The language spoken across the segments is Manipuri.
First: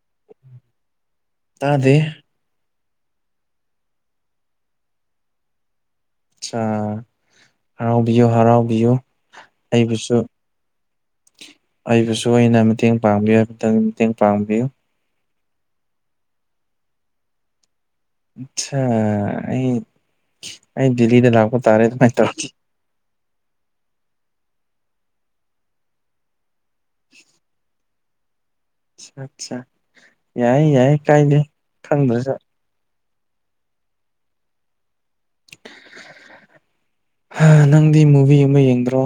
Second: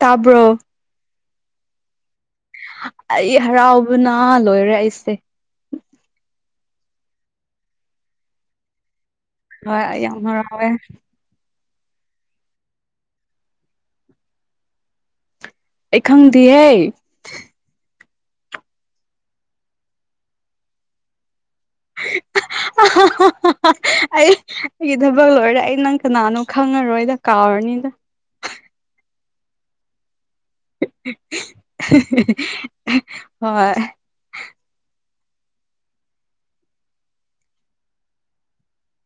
ꯇꯥꯕ꯭ꯔꯣ ꯇꯥꯗꯦ ꯑꯩ ꯍꯔꯥꯎꯕꯅ ꯂꯣꯏꯔꯦ ꯑꯩꯁꯦ ꯑꯥ ꯍꯔꯥꯎꯕꯤꯌꯨ ꯍꯔꯥꯎꯕꯤꯌꯨ ꯍꯣꯏ ꯑꯩ ꯑꯩꯕꯨꯁꯨ ꯌꯥꯝ ꯍꯔꯥꯎꯋꯦ ꯑꯩꯕꯨꯁꯨ ꯑꯣꯏꯅ ꯃꯇꯦꯡ ꯄꯥꯡꯕꯤꯌꯨꯇꯪ ꯃꯇꯦꯡ ꯄꯥꯡꯕꯤꯌꯨ ꯑꯩ ꯈꯪꯗꯤꯍꯦ ꯑꯆꯥ ꯑꯩ ꯑꯩ ꯗꯦꯂꯤꯗ ꯂꯥꯛ ꯇꯥꯔꯦ ꯑꯗꯨꯃꯥꯏꯅ ꯇꯧꯔꯈꯤ ꯑꯩ ꯑꯩꯒꯤ ꯊꯕꯛ ꯂꯣꯏꯔꯦ ꯑꯩ ꯅꯪ ꯀꯅꯥꯅꯣ ꯈꯪꯉꯔꯣꯏꯗ ꯀꯥꯎꯔꯅꯤꯗ ꯑ ꯑꯠꯆꯥ ꯌꯥꯏꯌꯦ ꯌꯥꯏ ꯀꯥꯏꯗꯦ ꯈꯪꯗ꯭ꯔꯁꯨ ꯍꯣꯏ ꯅꯪꯗꯤ ꯃꯨꯚꯤ ꯑꯃ ꯌꯦꯡꯗ꯭ꯔꯣ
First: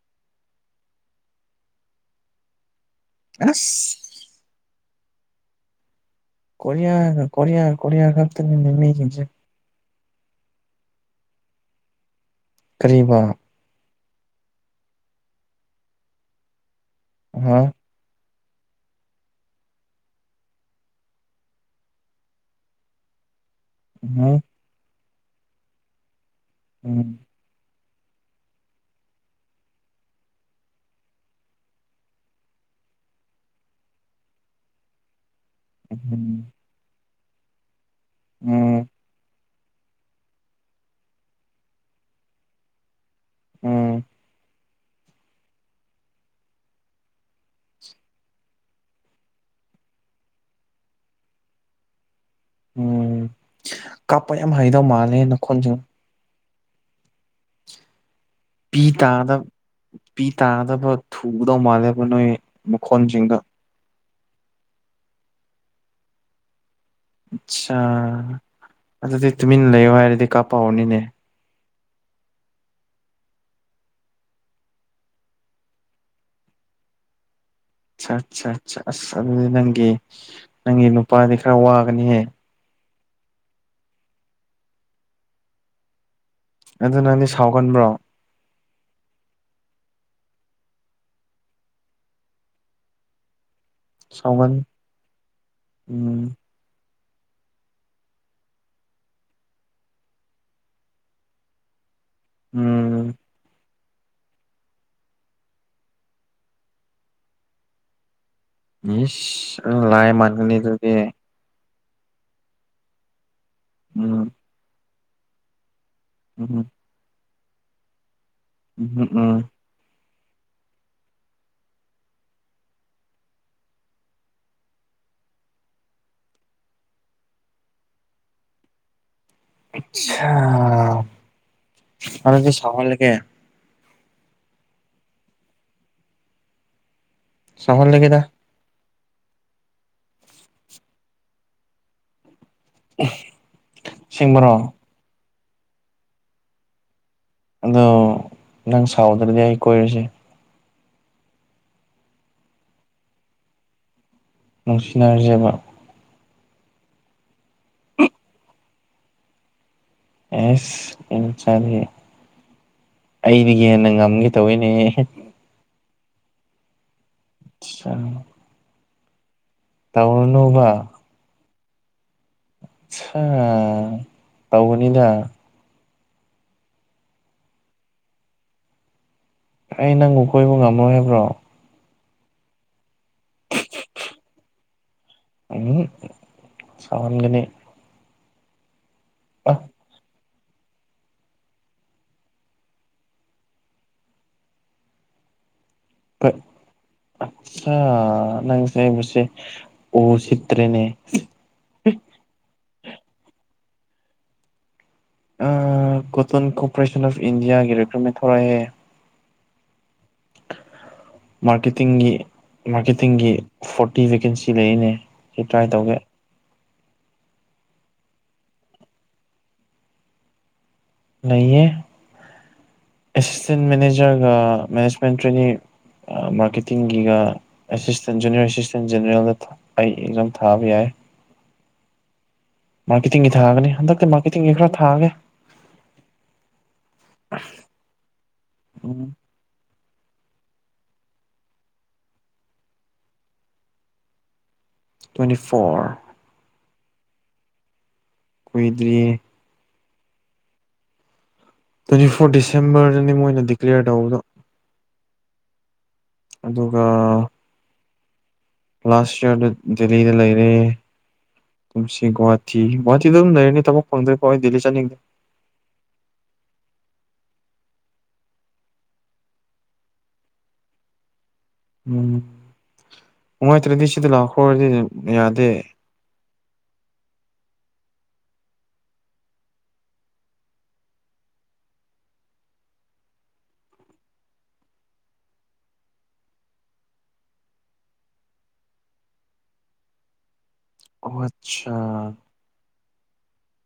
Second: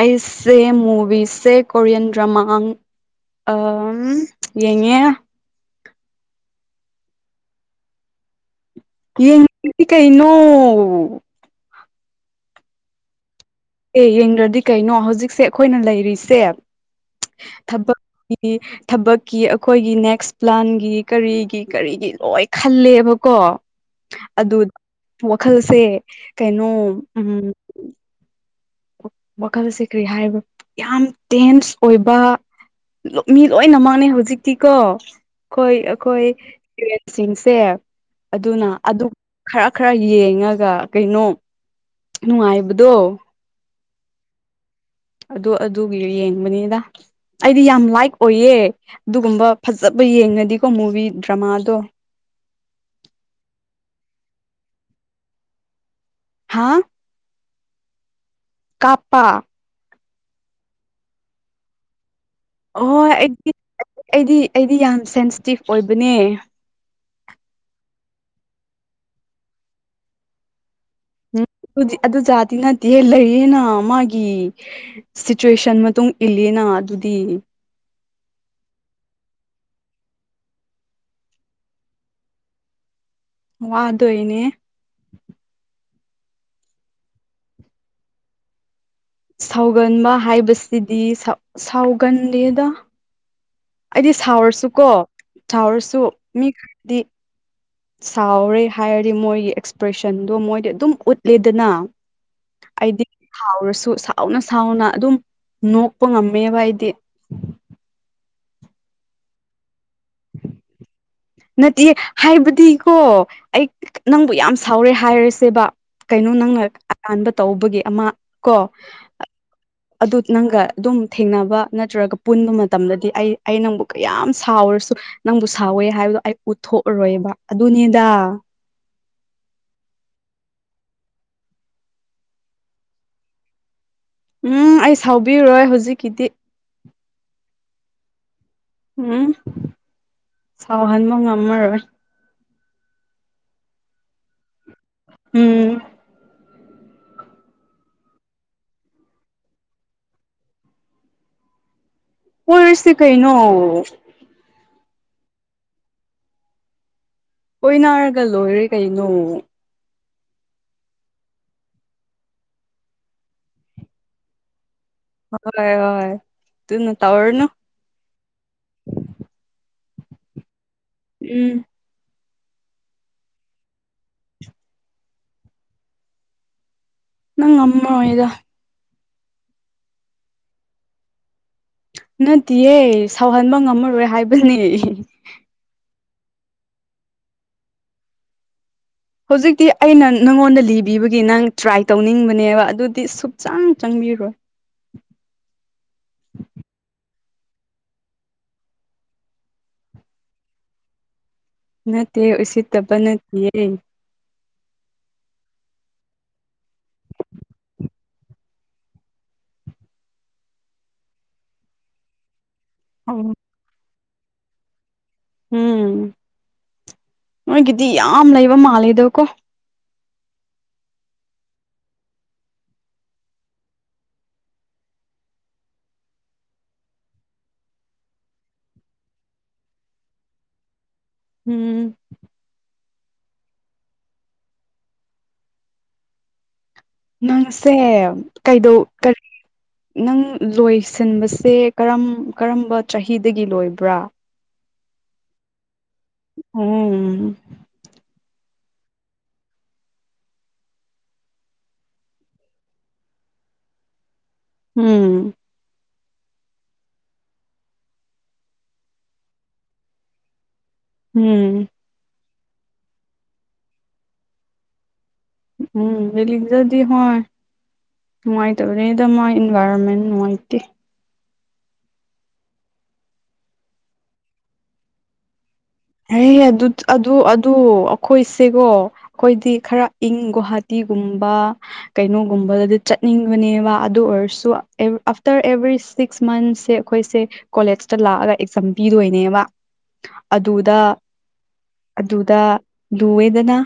ꯑꯩꯁꯦ ꯃꯨꯕꯤꯁꯦ ꯀꯣꯔꯤꯌꯟ ꯗ꯭ꯔꯃꯥ ꯑ ꯑꯁ ꯌꯦꯡ ꯌꯦꯡꯉꯦ ꯀꯣꯔꯤꯌꯥ ꯀꯣꯔꯤꯌꯥ ꯀꯣꯔꯤꯌꯥ ꯈꯛꯇꯅꯤꯅꯦ ꯃꯤꯁꯤꯡꯁꯦ ꯏꯀ ꯀꯩꯅꯣ ꯀꯔꯤꯕ ꯑꯦ ꯌꯦꯡꯗ꯭ꯔꯗꯤ ꯀꯩꯅꯣ ꯍꯧꯖꯤꯛꯁꯦ ꯑꯩꯈꯣꯏꯅ ꯂꯩꯔꯤꯁꯦ ꯑꯍꯥ ꯊꯕꯛꯀꯤ ꯊꯕꯛꯀꯤ ꯑꯩꯈꯣꯏꯒꯤ ꯅꯦꯛꯁ ꯄ꯭ꯂꯥꯟꯒꯤ ꯀꯔꯤꯒꯤ ꯀꯔꯤꯒꯤ ꯂꯣꯏ ꯈꯜꯂꯦꯕꯀꯣ ꯎꯝꯍꯨꯝ ꯑꯗꯨ ꯋꯥꯈꯜꯁꯦ ꯀꯩꯅꯣ ꯎꯝ ꯋꯥꯈꯜꯁꯦ ꯀꯔꯤ ꯍꯥꯏꯔꯤꯕ ꯌꯥꯝ ꯇꯦꯟꯁ ꯑꯣꯏꯕ ꯃꯤ ꯂꯣꯏꯅ ꯃꯥꯡꯉꯦ ꯍꯧꯖꯤꯛꯇꯤꯀꯣ ꯑꯩꯈꯣꯏ ꯎꯝꯍꯨꯝ ꯑꯩꯈꯣꯏ ꯏꯁꯇꯨꯔꯦꯟꯁꯤꯡꯁꯦ ꯑꯗꯨꯅ ꯎꯝ ꯑꯗꯨꯝ ꯈꯔ ꯈꯔ ꯌꯦꯡꯉꯒ ꯀꯩꯅꯣ ꯅꯨꯡꯉꯥꯏꯕꯗꯣ ꯎꯝ ꯑꯗꯨ ꯑꯗꯨꯒꯤ ꯌꯦꯡꯕꯅꯤꯗ ꯑꯩꯗꯤ ꯌꯥꯝ ꯂꯥꯏꯛ ꯑꯣꯏꯌꯦ ꯑꯗꯨꯒꯨꯝꯕ ꯐꯖꯕ ꯌꯦꯡꯉꯗꯤꯀꯣ ꯃꯨꯚꯤ ꯗ꯭ꯔꯃꯥꯗꯣ ꯎꯝ ꯀꯥꯞꯄ ꯌꯥꯝ ꯍꯩꯗꯧ ꯃꯥꯜꯂꯦ ꯅꯈꯣꯜꯁꯤ ꯍꯥꯥ ꯄꯤ ꯇꯥꯗꯕ ꯄꯤ ꯇꯥꯗꯕ ꯇꯧꯒꯗꯧ ꯃꯥꯜꯂꯦꯕ ꯅꯣꯏ ꯍꯣꯏ ꯃꯈꯣꯟꯁꯤꯡꯒ ꯑꯩꯗꯤ ꯑꯩꯗꯤ ꯑꯩꯗꯤ ꯌꯥꯝ ꯁꯦꯟꯁꯤꯇꯤꯞ ꯑꯣꯏꯕꯅꯦ ꯑꯠꯆꯥ ꯑꯗꯨꯗꯤ ꯇꯨꯃꯤꯟꯅ ꯂꯩꯌꯣ ꯍꯥꯏꯔꯗꯤ ꯀꯥꯄꯥꯎꯅꯤꯅꯦ ꯎꯝ ꯑꯗꯨꯗꯤ ꯑꯗꯨ ꯖꯥꯗꯤ ꯅꯠꯇꯦꯍꯦ ꯂꯩꯌꯦꯅ ꯃꯥꯒꯤ ꯁꯤꯆꯨꯋꯦꯁꯟ ꯃꯇꯨꯡ ꯏꯜꯂꯤꯅ ꯑꯗꯨꯗꯤ ꯑ ꯑꯠ ꯑ ꯑꯁ ꯑꯗꯨꯗꯤ ꯅꯪꯒꯤ ꯅꯪꯒꯤ ꯅꯨꯄꯥꯗꯤ ꯈꯔ ꯋꯥꯒꯅꯤꯍꯦ ꯋꯥꯗꯣꯏꯅꯦ ꯑꯗꯨ ꯅꯪꯗꯤ ꯁꯥꯎꯒꯟꯕ꯭ꯔꯣ ꯁꯥꯎꯒꯟꯕ ꯍꯥꯏꯕꯁꯤꯗꯤ ꯁꯥꯎꯒꯟꯗꯦꯗ ꯑꯩꯗꯤ ꯁꯥꯎꯒꯟ ꯁꯥꯎꯔꯁꯨꯀꯣ ꯁꯥꯎꯔꯁꯨ ꯎꯝ ꯃꯤ ꯈꯔꯗꯤ ꯁꯥꯎꯔꯦ ꯍꯥꯏꯔꯗꯤ ꯃꯣꯏꯒꯤ ꯑꯦꯛꯁꯄ꯭ꯔꯦꯁꯟꯗꯣ ꯃꯣꯏꯗꯤ ꯑꯗꯨꯝ ꯎꯠꯂꯦꯗꯅ ꯑꯩꯗꯤ ꯎꯝ ꯁꯥꯎꯔꯁꯨ ꯨ ꯁꯥꯎꯅ ꯁꯥꯎꯅ ꯑꯗꯨꯝ ꯅꯣꯛꯄ ꯉꯝꯃꯦꯕ ꯑꯩꯗꯤ ꯃꯤꯁ ꯂꯥꯏ ꯃꯥꯟꯁꯤꯜꯂꯛ ꯑꯦꯗꯨꯗꯤ ꯅꯠꯇꯦ ꯍꯥꯏꯕꯗꯤꯀꯣ ꯑꯩ ꯎꯝ ꯅꯪꯕꯨ ꯌꯥꯝ ꯁꯥꯎꯔꯦ ꯍꯥꯏꯔꯁꯦꯕ ꯀꯩꯅꯣ ꯎꯝ ꯅꯪꯅ ꯑꯔꯥꯟꯕ ꯇꯧꯕꯒꯤ ꯑꯃ ꯀꯣ ꯎꯝ ꯎꯝ ꯑꯗꯨ ꯅꯪꯒ ꯑꯗꯨꯝ ꯊꯦꯡꯅꯕ ꯅꯠꯇ꯭ꯔꯒ ꯄꯨꯟꯕ ꯃꯇꯝꯗꯗꯤ ꯑꯩ ꯑꯩ ꯅꯪꯕꯨ ꯀꯌꯥꯝ ꯁꯥꯎꯔꯁꯨ ꯅꯪꯕꯨ ꯁꯥꯎꯋꯦ ꯍꯥꯏꯕꯗꯣ ꯑꯩ ꯎꯠꯊꯣꯛꯎꯔꯣꯏꯕ ꯑꯗꯨꯅꯤꯗ ꯑꯠꯁꯥ ꯑꯗꯨꯗꯤ ꯁꯥꯎꯍꯜꯀꯦ ꯎꯝ ꯑꯩ ꯁꯥꯎꯕꯤꯔꯔꯣꯏ ꯍꯧꯖꯤꯛꯀꯤꯗꯤ ꯁꯥꯎꯍꯜꯂꯒꯦꯗ ꯎꯝ ꯁꯥꯎꯍꯟꯕ ꯉꯝꯃꯔꯣꯏ ꯑꯁꯦꯡꯕꯔꯣ ꯎꯝ ꯑꯗꯣ ꯅꯪ ꯁꯥꯎꯗ꯭ꯔꯗꯤ ꯑꯩ ꯀꯣꯏꯔꯁꯦ ꯀꯣꯏꯔꯁꯤ ꯀꯩꯅꯣ ꯅꯨꯡꯁꯤꯅꯔꯖꯦꯕ ꯀꯣꯏꯅꯔꯒ ꯂꯣꯏꯔꯦ ꯀꯩꯅꯣ ꯑꯦꯁ ꯏꯟ ꯆꯔ ꯑꯩꯗꯒꯤ ꯍꯦꯟꯅ ꯉꯝꯒꯦ ꯇꯧꯏꯅꯦ ꯍꯣꯏ ꯍꯣꯏ ꯇꯨꯅ ꯇꯧꯔꯅ ꯇꯧꯔꯅꯨꯕ ꯎꯝ ꯁꯥ ꯇꯧꯕꯅꯤꯗ ꯅꯪ ꯉꯝꯃꯔꯣꯏꯗ ꯑꯩ ꯅꯪꯕꯨ ꯀꯣꯏꯕ ꯉꯝꯃꯔꯣꯏ ꯍꯥꯏꯕ꯭ꯔꯣ ꯅꯠꯇꯤꯌꯦ ꯁꯥꯎꯍꯟꯕ ꯉꯝꯃꯔꯣꯏ ꯍꯥꯏꯕꯅꯦ ꯎꯝ ꯁꯥꯎꯍꯟꯒꯅꯤ ꯑ ꯍꯨꯖꯤꯛꯇꯤ ꯑꯩꯅꯟ ꯅꯪꯉꯣꯟꯗ ꯂꯤꯕꯤꯕꯒꯤ ꯅꯪ ꯇ꯭ꯔꯥꯏ ꯇꯧꯅꯤꯡꯕꯅꯦꯕ ꯑꯗꯨꯗꯤ ꯁꯨꯛꯆꯪ ꯆꯪꯕꯤꯔꯣꯏ [inaudible] ꯑꯠꯁꯥ ꯅꯪꯁꯦꯡꯕꯁꯤ ꯎꯁꯤꯠꯇ꯭ꯔꯦꯅꯦ ꯅꯠꯇꯦ ꯎꯁꯤꯠꯇꯕ ꯅꯠꯇꯤꯌꯦ ꯑ ꯀꯣꯇꯟ ꯀꯣꯄ꯭ꯔꯦꯁꯟ ꯑꯣꯐ ꯏꯟꯗꯤꯌꯥꯒꯤ ꯔꯦꯀ꯭ꯔꯞꯃꯦꯟ ꯊꯣꯔꯛꯑꯦ ꯃꯥꯔꯀꯦꯇꯤꯡꯒꯤ ꯃꯥꯔꯀꯦꯇꯤꯡꯒꯤ ꯑꯣ ꯐꯣꯔꯇꯤ ꯚꯦꯀꯦꯟꯁꯤ ꯂꯩꯌꯦꯅꯦ ꯁꯤ ꯇ꯭ꯔꯥꯏ ꯇꯧꯒꯦ ꯎꯝ ꯅꯣꯏꯒꯤꯗꯤ ꯌꯥꯝ ꯂꯩꯕ ꯃꯥꯜꯂꯦꯗ ꯀꯣ ꯂꯩꯌꯦ ꯑꯦꯁꯤꯁꯇꯦꯟ ꯃꯅꯦꯖꯔꯒ ꯃꯦꯅꯦꯖꯃꯦꯟ ꯇ꯭ꯔꯦꯅꯤꯡ ꯑ ꯃꯥꯔꯀꯦꯇꯤꯡꯒꯤꯒ ꯑꯦꯁꯤꯁꯇꯦꯟ ꯖꯨꯅꯤꯌꯔ ꯑꯦꯁꯤꯁꯇꯦꯟ ꯖꯦꯅꯦꯔꯦꯜꯗ ꯊ ꯑꯩ ꯑꯦꯛꯖꯥꯝ ꯊꯥꯕ ꯌꯥꯏ ꯎꯝ ꯃꯥꯔꯀꯦꯠꯇꯤꯡꯒꯤ ꯊꯥꯒꯅꯤ ꯍꯟꯗꯛꯀ ꯃꯥꯔꯀꯦꯠꯇꯤꯡꯒꯤ ꯈꯔ ꯊꯥꯒꯦ ꯅꯪꯁꯦ ꯀꯩꯗꯧ ꯎꯝ ꯀꯔꯤ ꯅꯪ ꯂꯣꯏꯁꯤꯟꯕꯁꯦ ꯀꯔꯝ ꯀꯔꯝꯕ ꯆꯍꯤꯗꯒꯤ ꯂꯣꯏꯕ꯭ꯔꯥ ꯇ꯭ꯋꯦꯟꯇꯤ ꯐꯣꯔ ꯎꯝ ꯀꯨꯏꯗ꯭ꯔꯤꯌꯦ ꯇ꯭ꯋꯦꯟꯇꯤ ꯐꯣꯔ ꯗꯤꯁꯦꯝꯕꯔꯗꯅꯤ ꯃꯣꯏꯅ ꯗꯤꯀ꯭ꯂꯦꯌꯔ ꯇꯧꯕꯗꯣ ꯎꯝ ꯑꯗꯨꯒꯥ ꯂꯥꯁ ꯌꯔꯗ ꯗꯤꯜꯂꯤꯗ ꯂꯩꯔꯦ ꯎꯝ ꯀꯨꯝꯁꯤꯒꯣꯠ ꯊꯝ ꯒꯨꯋꯥꯇꯤꯗ ꯑꯗꯨꯝ ꯂꯩꯅꯔꯅꯤ ꯊꯕꯛ ꯐꯪꯗ꯭ꯔꯤꯐꯥꯎ ꯑꯩ ꯗꯤꯜꯂꯤ ꯆꯠꯅꯤꯡ ꯎꯝ ꯔꯦꯂꯤꯛꯗꯗꯤ ꯍꯣꯏ ꯅꯨꯡꯉꯥꯏꯇꯕꯅꯤꯗ ꯃꯣꯢ ꯏꯟꯚꯥꯏꯔꯣꯟꯃꯦꯟ ꯅꯨꯡꯉꯥꯏꯇꯦ ꯎꯝ ꯅꯨꯡꯉꯥꯏꯇ꯭ꯔꯗꯤ ꯁꯤꯗ ꯂꯥꯛꯈ꯭ꯔꯣꯗꯤ ꯌꯥꯗꯦ ꯍꯩ ꯑꯗꯨꯠ ꯑꯗꯨ ꯑꯗꯨ ꯑꯈꯣꯏꯁꯦꯀꯣ ꯑꯈꯣꯏꯗꯤ ꯈꯔ ꯏꯪ ꯒꯣꯍꯥꯇꯤ ꯒꯨꯝꯕ ꯀꯩꯅꯣꯒꯨꯝꯕꯗꯗꯤ ꯆꯠꯅꯤꯡꯕꯅꯦꯕ ꯑꯗꯨ ꯑꯣꯏꯔꯁꯨ ꯑꯦ ꯑꯐꯇꯔ ꯑꯦꯚ꯭ꯔꯤ ꯁꯤꯛꯁ ꯃꯟꯁꯁꯦ ꯑꯈꯣꯏꯁꯦ ꯀꯣꯂꯦꯖꯇ ꯂꯥꯛꯑꯒ ꯑꯦꯛꯖꯥꯝ ꯄꯤꯗꯣꯏꯅꯦꯕ ꯑ ꯗꯨꯗ ꯑꯣ ꯑꯠꯆꯥ ꯑꯗꯨꯗ ꯂꯨꯋꯦꯗꯅ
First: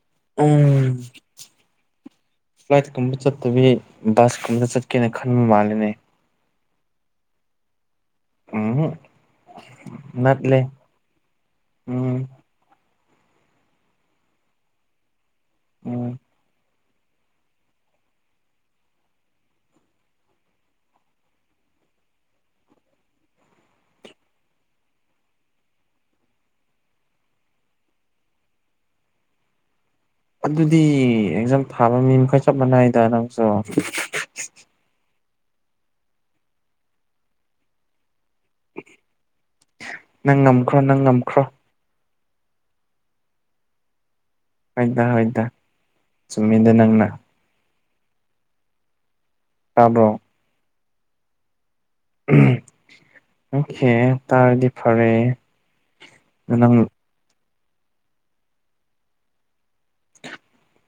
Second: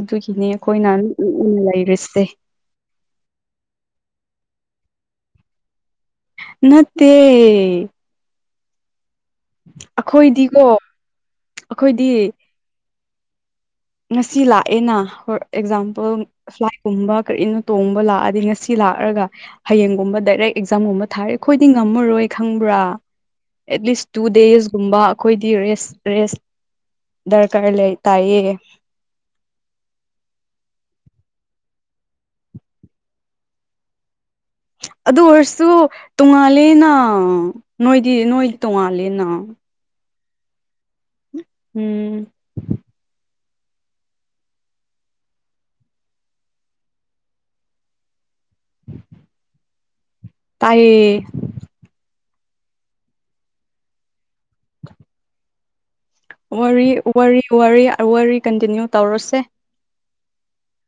ꯑꯗꯨꯒꯤꯅꯦ ꯎꯝ ꯑꯩꯈꯣꯏꯅ ꯎꯅ ꯂꯩꯔꯤꯁꯦ ꯐ꯭ꯂꯥꯏꯠꯀꯨꯝꯕ ꯆꯠꯇꯕꯤ ꯕꯁ ꯀꯨꯝꯕ ꯆꯠ ꯀꯦꯅ ꯈꯟꯕ ꯃꯥꯜꯂꯦꯅꯦ ꯅꯠꯇꯦ ꯎꯝꯍꯝ ꯅꯠꯂꯦ ꯑꯩꯈꯣꯏꯗꯤꯀꯣ ꯑꯩꯈꯣꯏꯗꯤ ꯎꯝ ꯉꯁꯤ ꯂꯥꯛꯑꯦꯅ ꯍꯣꯔ ꯎꯝ ꯑꯦꯛꯖꯥꯝꯄꯜ ꯐ꯭ꯂꯥꯏꯠ ꯀꯨꯝꯕ ꯀꯔꯤꯅꯣ ꯇꯣꯡꯕ ꯂꯥꯛꯑꯗꯤ ꯉꯁꯤ ꯂꯥꯛꯔꯒ ꯍꯌꯦꯡꯒꯨꯝꯕ ꯗꯥꯏꯔꯦꯛ ꯑꯦꯛꯖꯥꯝꯒꯨꯝꯕ ꯊꯥꯔꯦ ꯑꯈꯣꯏꯗꯤ ꯉꯝ ꯃꯔꯣꯏ ꯈꯪꯕ꯭ꯔꯥ ꯑꯦꯠꯂꯤꯁ ꯇꯨ ꯗꯦꯖ ꯀꯨꯝꯕ ꯑꯈꯣꯏꯗꯤ ꯔꯦꯁ ꯔꯦꯁ ꯗꯔꯀꯥꯔ ꯂꯩ ꯇꯥꯏꯌꯦ ꯑꯗꯨꯗꯤ ꯑꯦꯛꯖꯥꯝ ꯊꯥꯕ ꯃꯤ ꯃꯈꯩ ꯆꯞ ꯃꯥꯟꯅꯩꯗ ꯅꯪꯁꯨ ꯑꯗꯨ ꯑꯣꯏꯔꯁꯨ ꯇꯣꯉꯥꯂꯦꯅ ꯅꯣꯏꯗꯤ ꯅꯣꯏꯗꯤ ꯇꯣꯡꯉꯥꯜꯂꯦꯅ ꯅꯪ ꯉꯝꯈ꯭ꯔꯣ ꯅꯪ ꯉꯝꯈ꯭ꯔꯣ ꯎꯝ ꯍꯣꯏꯗ ꯍꯣꯏꯗ ꯆꯨꯝꯃꯤꯗ ꯅꯪꯅ [inaudible] ꯇꯥꯕ꯭ꯔꯣ ꯇꯥꯏꯌꯦ ꯑꯣꯈꯦ ꯇꯔꯗꯤ ꯐꯔꯦ ꯅꯪ ꯋꯥꯔꯤ ꯋꯥꯔꯤ ꯋꯥꯔꯤ ꯀꯟꯇꯤꯅꯤ꯭ꯌꯨ ꯇꯧꯔꯁꯦ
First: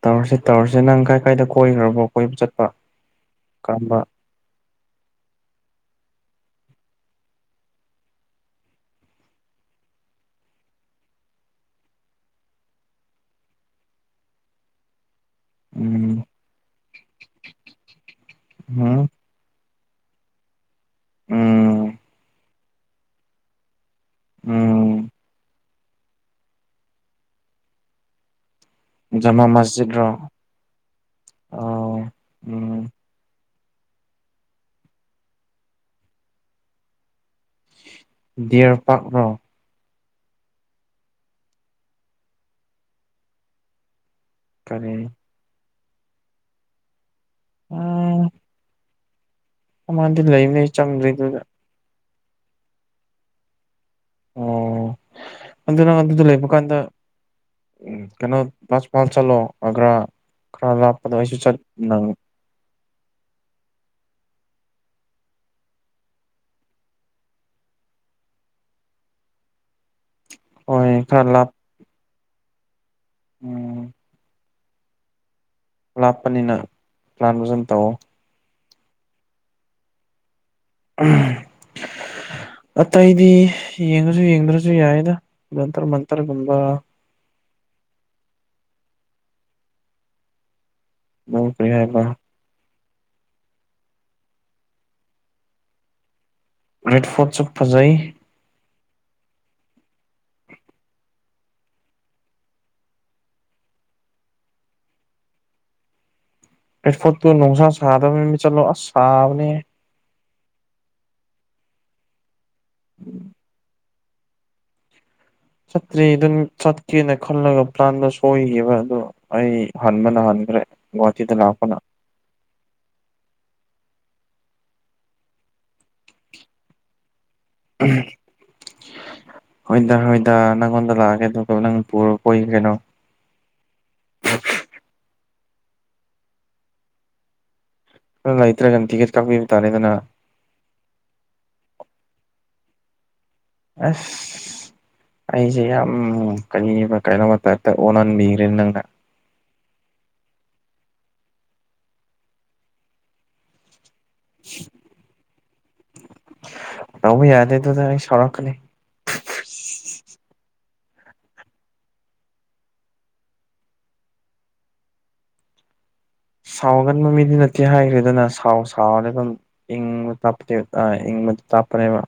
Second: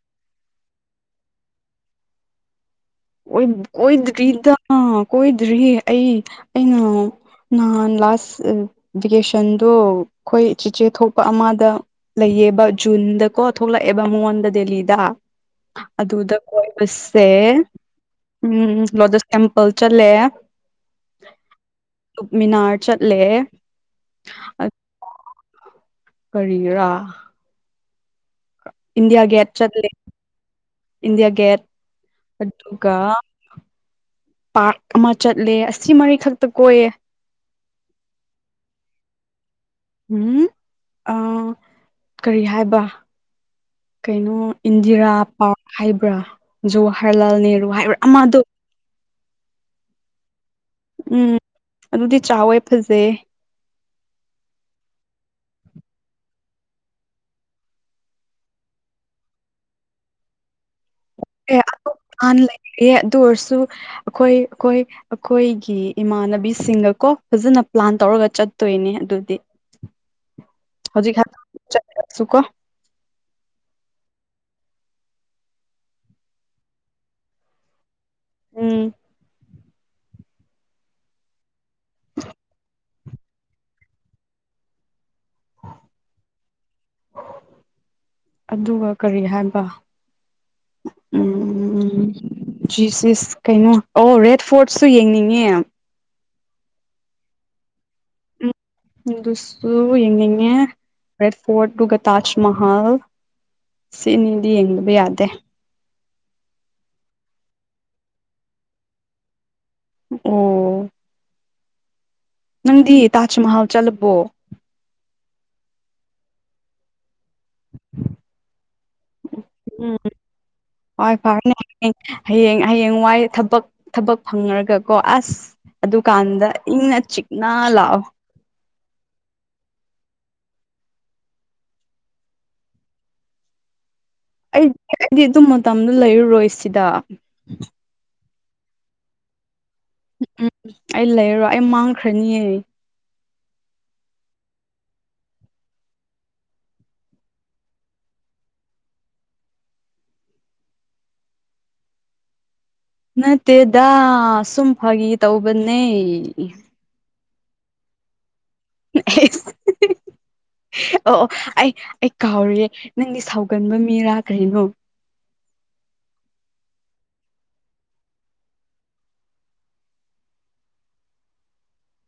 ꯇꯧꯔꯁꯦ ꯇꯧꯔꯁꯦ ꯅꯪ ꯀꯥꯏ ꯀꯥꯏꯗ ꯀꯣꯏꯈ꯭ꯔꯕ ꯀꯣꯏꯕ ꯆꯠꯄ ꯀꯔꯝꯕ ꯀꯣꯏꯗ꯭ꯔꯤꯗ ꯀꯣꯏꯗ꯭ꯔꯤꯍꯦ ꯑꯩ ꯑꯩꯅ ꯅꯍꯥꯟ ꯂꯥꯁ ꯚꯦꯀꯦꯁꯟꯗꯣ ꯑꯈꯣꯏ ꯆꯤꯆꯦ ꯊꯣꯛꯄ ꯑꯃꯗ ꯂꯩꯌꯦ ꯌꯦꯕ ꯖꯨꯟꯗ ꯀꯣ ꯊꯣꯛꯂꯛꯑꯦꯕ ꯃꯉꯣꯟꯗ ꯗꯦꯂꯤꯗ ꯎꯝ ꯑꯗꯨꯗ ꯀꯣꯏꯕꯁꯦ ꯎꯝ ꯂꯣꯇꯁ ꯇꯦꯝꯄ ꯄꯜ ꯆꯠꯂꯦ ꯎꯝ ꯀꯨꯇꯨꯞꯃꯤꯅꯥꯔ ꯆꯠꯂꯦ ꯎꯝ ꯑꯣ ꯀꯔꯤꯔꯥ ꯏꯟꯗꯤꯌꯥ ꯖꯃꯥ ꯒꯦꯠ ꯃꯁꯖꯤꯠ ꯆꯠꯂꯦ ꯔꯣ ꯏꯟꯗꯤꯌꯥ ꯒꯦꯠ ꯑꯣ ꯎꯝ ꯑꯗꯨꯒ ꯄꯥꯔꯛ ꯑꯃ ꯆꯠꯂꯦ ꯑꯁꯤ ꯃꯔꯤꯈꯛꯇ ꯀꯣꯏꯌꯦ ꯗꯤꯌꯔ ꯄꯥꯛꯔꯣ ꯎꯝ ꯑꯥ ꯀꯔꯤ ꯍꯥꯏꯕ ꯀꯩꯅꯣ ꯀꯔꯤ ꯏꯟꯗꯤꯔꯥ ꯄꯥꯔꯛ ꯍꯥꯏꯕ꯭ꯔꯥ ꯖꯨꯋ꯭ꯍꯔꯂꯥꯜ ꯅꯦꯍꯔꯨ ꯍꯥꯏꯕ꯭ꯔꯥ ꯎꯝ ꯑꯃꯗꯣ ꯑꯃꯗꯤ ꯂꯩꯕꯅꯦ ꯎꯝ ꯆꯪꯗ꯭ꯔꯤꯗꯨꯗ ꯑꯗꯨꯗꯤ ꯆꯥꯎꯋꯦ ꯐꯖꯩ ꯑꯣ [inaudible] ꯑꯗꯨ ꯅꯪ ꯑꯗꯨꯗ ꯂꯩꯕ ꯀꯥꯟꯗ ꯎꯝ ꯀꯩꯅꯣ ꯄꯥꯁ ꯄꯥꯜ ꯆꯂꯣ ꯑꯒ꯭ꯔꯥ ꯈꯔ ꯂꯥꯄ ꯄꯗꯣ ꯑꯩꯁꯨ ꯆꯠ ꯑꯇꯣꯞ ꯅꯪ ꯍꯥꯟꯅ ꯑꯦ ꯑꯗꯨ ꯑꯣꯏꯔꯁꯨ ꯑꯩꯈꯣꯏ ꯑꯩꯈꯣꯏ ꯑꯩꯈꯣꯏꯒꯤ ꯏꯃꯥꯟꯅꯕꯤꯁꯤꯡꯒ ꯀꯣ ꯐꯖꯅ ꯄ꯭ꯂꯥꯟ ꯇꯧꯔꯒ ꯆꯠꯇꯣꯏꯅꯦ ꯑꯗꯨꯗꯤ ꯍꯣꯏ ꯈꯔ ꯂꯥꯞ [unintelligible] ꯎꯝ ꯂꯥꯞꯄꯅꯤꯅ ꯄ꯭ꯂꯥꯟ ꯐꯖꯟ ꯇꯧꯑꯣ ꯎꯝ [unintelligible] [inaudible] ꯑꯇꯩꯗꯤ ꯌꯦꯡꯉꯁꯨ ꯌꯦꯡꯗ꯭ꯔꯁꯨ ꯌꯥꯏꯗ ꯃꯟꯇꯔ ꯃꯟꯇꯔꯒꯨꯝꯕ ꯑꯗꯨꯒ ꯀꯔꯤ ꯍꯥꯏꯕ ꯅꯪ ꯀꯔꯤ ꯍꯥꯏꯕ ꯖꯤ ꯁꯤꯁ ꯀꯩꯅꯣ ꯑꯣ ꯔꯦꯠ ꯐꯣꯔꯠꯁꯨ ꯌꯦꯡꯅꯤꯡꯉꯦ ꯔꯤꯠ ꯐꯣꯔꯠ ꯁꯨ ꯐꯖꯩ ꯎꯝ ꯑꯗꯨꯁꯨ ꯌꯦꯅꯤꯡꯉꯦ ꯔꯦꯠ ꯐꯣꯔꯠ ꯑꯗꯨꯒ ꯇꯥꯖ ꯃꯍꯜ ꯁꯤ ꯑꯅꯤꯗꯤ ꯌꯦꯡꯗꯕ ꯌꯥꯗꯦ ꯔꯦꯠ ꯐꯣꯔꯠꯇꯨ ꯅꯨꯡꯁꯥ ꯁꯥꯗꯃ ꯅꯨꯃꯤꯠ ꯆꯠꯂꯣ ꯑꯁ ꯁꯥꯕꯅꯦꯍꯦ ꯑꯣ ꯅꯪꯗꯤ ꯇꯥꯖ ꯃꯍꯜ ꯆꯠꯂꯕꯣ ꯆꯠꯇ꯭ꯔꯤ ꯑꯗꯨꯝ ꯆꯠꯀꯦꯅ ꯈꯜꯂꯒ ꯄ꯭ꯂꯥꯟꯗꯣ ꯁꯣꯏꯈꯤꯕ ꯑꯗꯨ ꯑꯩ ꯍꯟꯕꯅ ꯍꯥꯟꯈ꯭ꯔꯦ ꯍꯣꯏ ꯒꯨꯍꯥꯇꯤꯗ ꯐꯔꯦꯅꯦ ꯂꯥꯛꯄꯅ ꯍꯌꯦꯡ ꯍꯌꯦꯡ ꯋꯥꯏ ꯊꯕꯛ ꯊꯕꯛ ꯐꯪꯉꯔꯒ ꯀꯣ ꯑꯁ ꯑꯗꯨꯀꯥꯟꯗ ꯏꯪꯅ ꯆꯤꯛꯅ ꯂꯥꯛꯑꯣ ꯍꯣꯏꯗ ꯍꯣꯏꯗ ꯅꯉꯣꯟꯗ ꯂꯥꯛꯑꯒꯦ ꯑꯗꯨꯒ ꯅꯪ ꯄꯨꯔꯣ ꯀꯣꯏ ꯀꯩꯅꯣ [inaudible] ꯗꯤ ꯗꯨꯝ ꯃꯇꯝꯗ ꯂꯩꯔꯔꯣꯏ ꯁꯤꯗ ꯑꯗꯥ ꯂꯩꯇꯔꯒ ꯇꯤꯀꯦꯠ ꯀꯛꯄꯤ ꯎꯝ ꯎꯝ ꯑꯩ ꯂꯩꯔꯔꯣꯏ ꯑꯩ ꯃꯥꯡꯈ꯭ꯔꯅꯤꯌꯦ ꯑꯁ ꯑꯩꯁꯦ ꯌꯥꯝ ꯀꯔꯤꯕ ꯀꯩꯅꯣꯝꯃꯥ ꯇꯥꯏꯞꯇ ꯑꯣꯟꯍꯟꯕꯤꯒ꯭ꯔꯦ ꯅꯪꯅ ꯅꯠꯇꯦꯗ ꯁꯨꯝ ꯐꯥꯒꯤ ꯇꯧꯕꯅꯦ ꯇꯧꯕ ꯌꯥꯗꯦ ꯑꯗꯨꯗ ꯑꯩ ꯁꯥꯎꯔꯛꯀꯅꯤ [unintelligible] ꯑꯣ ꯑꯣ ꯑꯩ ꯑꯩ ꯀꯥꯎꯔꯤꯌꯦ ꯅꯪꯗꯤ ꯁꯥꯎꯒꯟꯕ ꯃꯤꯔꯥ ꯀꯔꯤꯅꯣ ꯁꯥꯎꯒꯟꯕ ꯃꯤꯗꯤ ꯅꯠꯇꯦ ꯍꯥꯏꯈ꯭ꯔꯦꯗꯅ ꯁꯥꯎ ꯁꯥꯎꯔ ꯑꯗꯨꯝ ꯏꯪꯕ ꯇꯞꯇꯦ ꯑꯥ ꯏꯪ ꯇꯞꯄꯅꯦꯕ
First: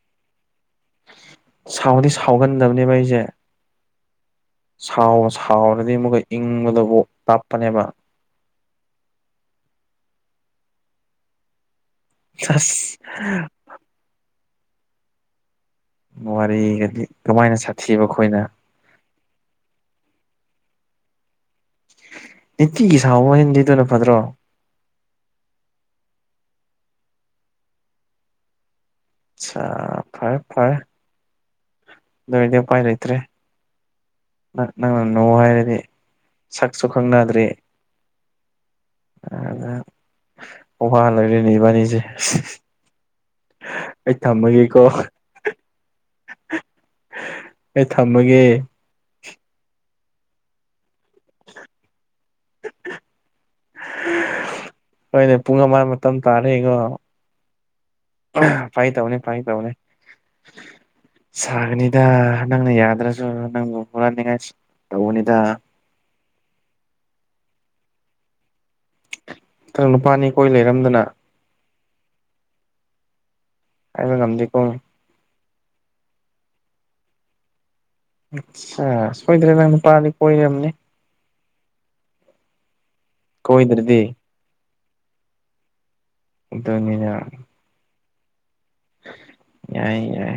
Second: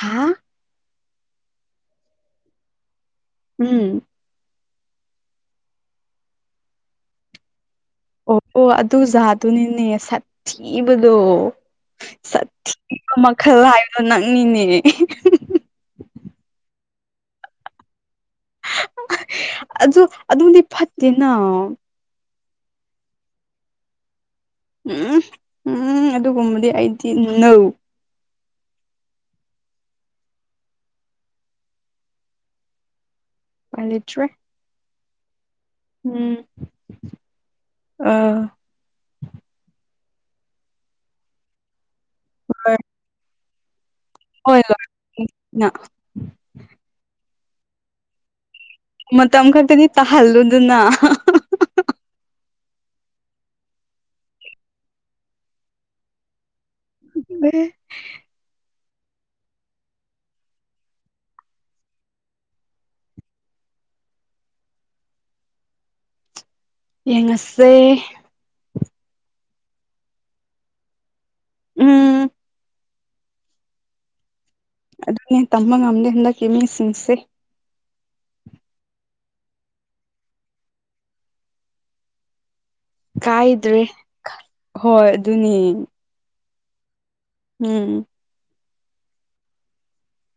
ꯍꯥꯥ ꯁꯥꯎꯗꯤ ꯁꯥꯎꯒꯟꯗꯕꯅꯦꯕ ꯑꯩꯁꯦ ꯎꯝ ꯁꯥꯎ ꯁꯥꯎꯔꯗꯤ ꯑꯃꯨꯛꯀ ꯏꯪꯕꯗꯣꯀꯣ ꯇꯞꯄꯅꯦꯕ ꯑꯣ ꯑꯣ ꯑꯗꯨꯖꯥꯗꯨꯅꯤꯅꯦ ꯁꯛ ꯊꯤꯕꯗꯣ ꯑꯁ ꯁꯊꯤꯄ ꯃꯈꯜ ꯍꯥꯏꯕꯗꯣ ꯅꯪꯅꯤꯅꯦ ꯋꯥꯔꯤꯒꯗꯤ ꯀꯃꯥꯏꯅ ꯁꯥꯁꯊꯤꯕꯀꯣ ꯑꯗꯨ ꯑꯗꯨꯗꯤ ꯐꯠꯇꯦꯅ ꯅꯤꯇꯤꯒꯤ ꯁꯥꯎꯑꯣꯍꯩꯝꯅꯤꯗꯅ ꯐꯗ꯭ꯔꯣ ꯎꯝ ꯎꯝ ꯑꯗꯨꯒꯨꯝꯕꯗꯤ ꯑꯩꯗꯤ ꯅꯣ ꯑꯆꯥ ꯐꯔꯦ ꯐꯔꯦ ꯑꯗꯨꯑꯣꯏꯗꯤ ꯑꯄꯥꯏ ꯂꯩꯇꯔꯦ ꯎꯄꯥꯏ ꯂꯩꯇ꯭ꯔꯦ ꯅꯪꯅ ꯅꯣ ꯍꯥꯏꯔ ꯎꯝ ꯁꯛꯁꯨ ꯈꯪꯅꯗ꯭ꯔꯦ ꯑ ꯑ ꯋꯥ ꯂꯣꯏꯔꯦꯅꯦ ꯏꯕꯥꯅꯤꯁꯦ ꯑꯩ ꯍꯣꯏ ꯊꯝꯃꯒꯦꯀꯣ ꯂꯣꯏ ꯑꯩ ꯊꯝꯃꯒꯦ ꯃꯇꯝ ꯈꯛꯇꯗꯤ ꯇꯥꯍꯜꯂꯨꯗꯅ ꯍꯣꯏꯅꯦ ꯄꯨꯡ ꯑꯃ ꯃꯇꯝ ꯇꯥꯔꯦ ꯌꯦꯉꯣ [unintelligible] ꯐꯥꯒꯤ ꯇꯧꯕꯅꯤ ꯐꯥꯒꯤ ꯇꯧꯅꯦ [inaudible] ꯁꯥꯒꯅꯤꯗ ꯅꯪꯅ ꯌꯥꯗ꯭ꯔꯁꯨ ꯅꯪꯕꯨ ꯍꯨꯔꯥꯟꯅꯤꯡꯉꯥꯏ ꯇꯧꯕꯅꯤꯗ ꯌꯦꯡꯉꯁꯦ ꯅꯪ ꯅꯨꯄꯥꯅꯤ ꯀꯣꯏ ꯂꯩꯔꯝꯗꯅ ꯎꯝ ꯍꯥꯏꯕ ꯉꯝꯗꯦ ꯑꯗꯨꯅꯦ ꯇꯝꯕ ꯉꯝꯗꯦ ꯍꯟꯗꯛꯀꯤ ꯃꯤꯁꯤꯡꯁꯦ ꯑꯥꯠꯁꯥ ꯁꯣꯏꯗ꯭ꯅ ꯅꯪ ꯅꯨꯄꯥ ꯗꯤ ꯀꯣꯏꯔꯝꯅꯤ ꯀꯥꯏꯗ꯭ꯔꯤ ꯀꯣꯏꯗ꯭ꯔꯗꯤ ꯍꯣꯏ ꯑꯗꯨꯅꯤ ꯑꯗꯨꯅꯤꯅ ꯎꯝ ꯌꯥꯏ ꯌꯥꯏ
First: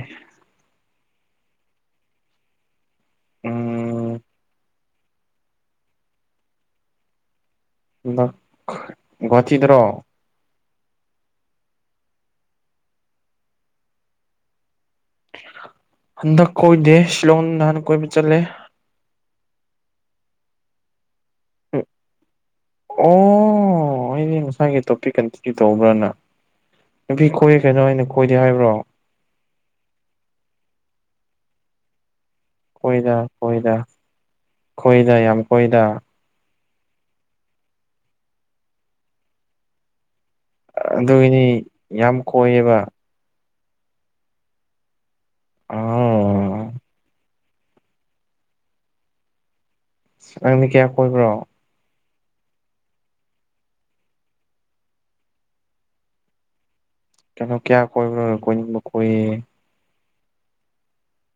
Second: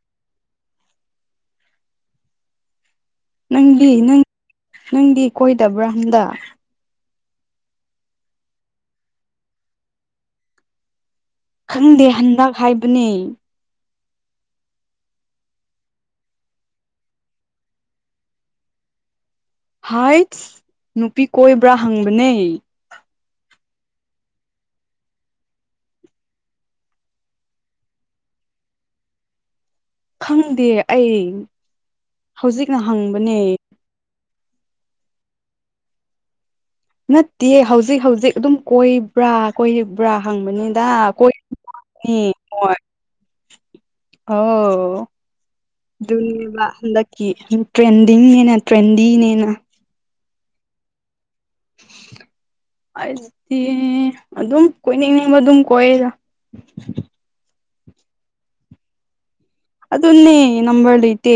ꯅꯪꯗꯤ ꯎꯝ ꯅꯪ ꯅꯪꯗꯤ ꯀꯣꯏꯗꯕ꯭ꯔꯥ ꯍꯥꯏꯕꯅꯤꯗ ꯍꯟꯗꯛ ꯒꯨꯋ꯭ꯥꯍꯥꯇꯤꯗ꯭ꯔꯣ ꯈꯪꯗꯦ ꯍꯟꯗꯛ ꯍꯥꯏꯕꯅꯦ ꯍꯟꯗꯛ ꯀꯣꯏꯗꯦ ꯁꯤꯂꯣꯡ ꯅꯍꯥꯟ ꯀꯣꯏꯕ ꯆꯠꯂꯦ ꯍꯥꯏꯠꯁ ꯅꯨꯄꯤ ꯀꯣꯏꯕ꯭ꯔꯥ ꯍꯪꯕꯅꯦ ꯑꯣ ꯑꯩꯗꯤ ꯉꯁꯥꯏꯒꯤ ꯇꯣꯄꯤꯛ ꯀꯟꯇꯤꯅ꯭ꯌꯨꯨꯨ ꯇꯧꯕ꯭ꯔꯅ ꯅꯨꯄꯤ ꯀꯣꯏꯌꯦ ꯀꯩꯅꯣ ꯑꯩꯅ ꯀꯣꯏꯗꯦ ꯍꯥꯏꯕ꯭ꯔꯣ ꯈꯪꯗꯦ ꯑꯩ ꯍꯧꯖꯤꯛꯅ ꯍꯪꯕꯅꯦ ꯈꯣꯏꯗ ꯌꯥꯝ ꯀꯣꯏꯗ ꯅꯠꯇꯦ ꯍꯧꯖꯤꯛ ꯍꯧꯖꯤꯛ ꯑꯗꯨꯝ ꯀꯣꯏꯕ꯭ꯔꯥ ꯀꯣꯏꯔꯤꯕ꯭ꯔꯥ ꯍꯪꯕꯅꯤꯗ ꯀꯣꯏ ꯑꯗꯨꯒꯤꯅꯤ ꯌꯥꯝ ꯍꯣꯏ ꯀꯣꯏꯌꯦꯕ ꯑꯣ ꯑ ꯑꯗꯨꯅꯦꯕ ꯍꯟꯗꯛ ꯇ꯭ꯔꯦꯟꯗꯤꯡꯅꯦꯅ ꯇ꯭ꯔꯦꯟꯗꯤꯅꯦꯅ ꯅꯪꯗꯤ ꯀꯌꯥ ꯀꯣꯏꯕ꯭ꯔꯣ [inaudible] ꯑꯩꯗꯤ ꯑꯗꯨꯝ ꯀꯣꯏꯅꯤꯡꯕ ꯑꯗꯨꯝ ꯀꯣꯏꯌꯦꯗ ꯀꯩꯅꯣ ꯀꯌꯥ ꯀꯣꯏꯕ꯭ꯔꯣ ꯀꯣꯏꯅꯤꯕ ꯀꯣꯏꯌꯦ ꯑꯗꯨꯅꯦ ꯅꯝꯕꯔ ꯂꯩꯇꯦ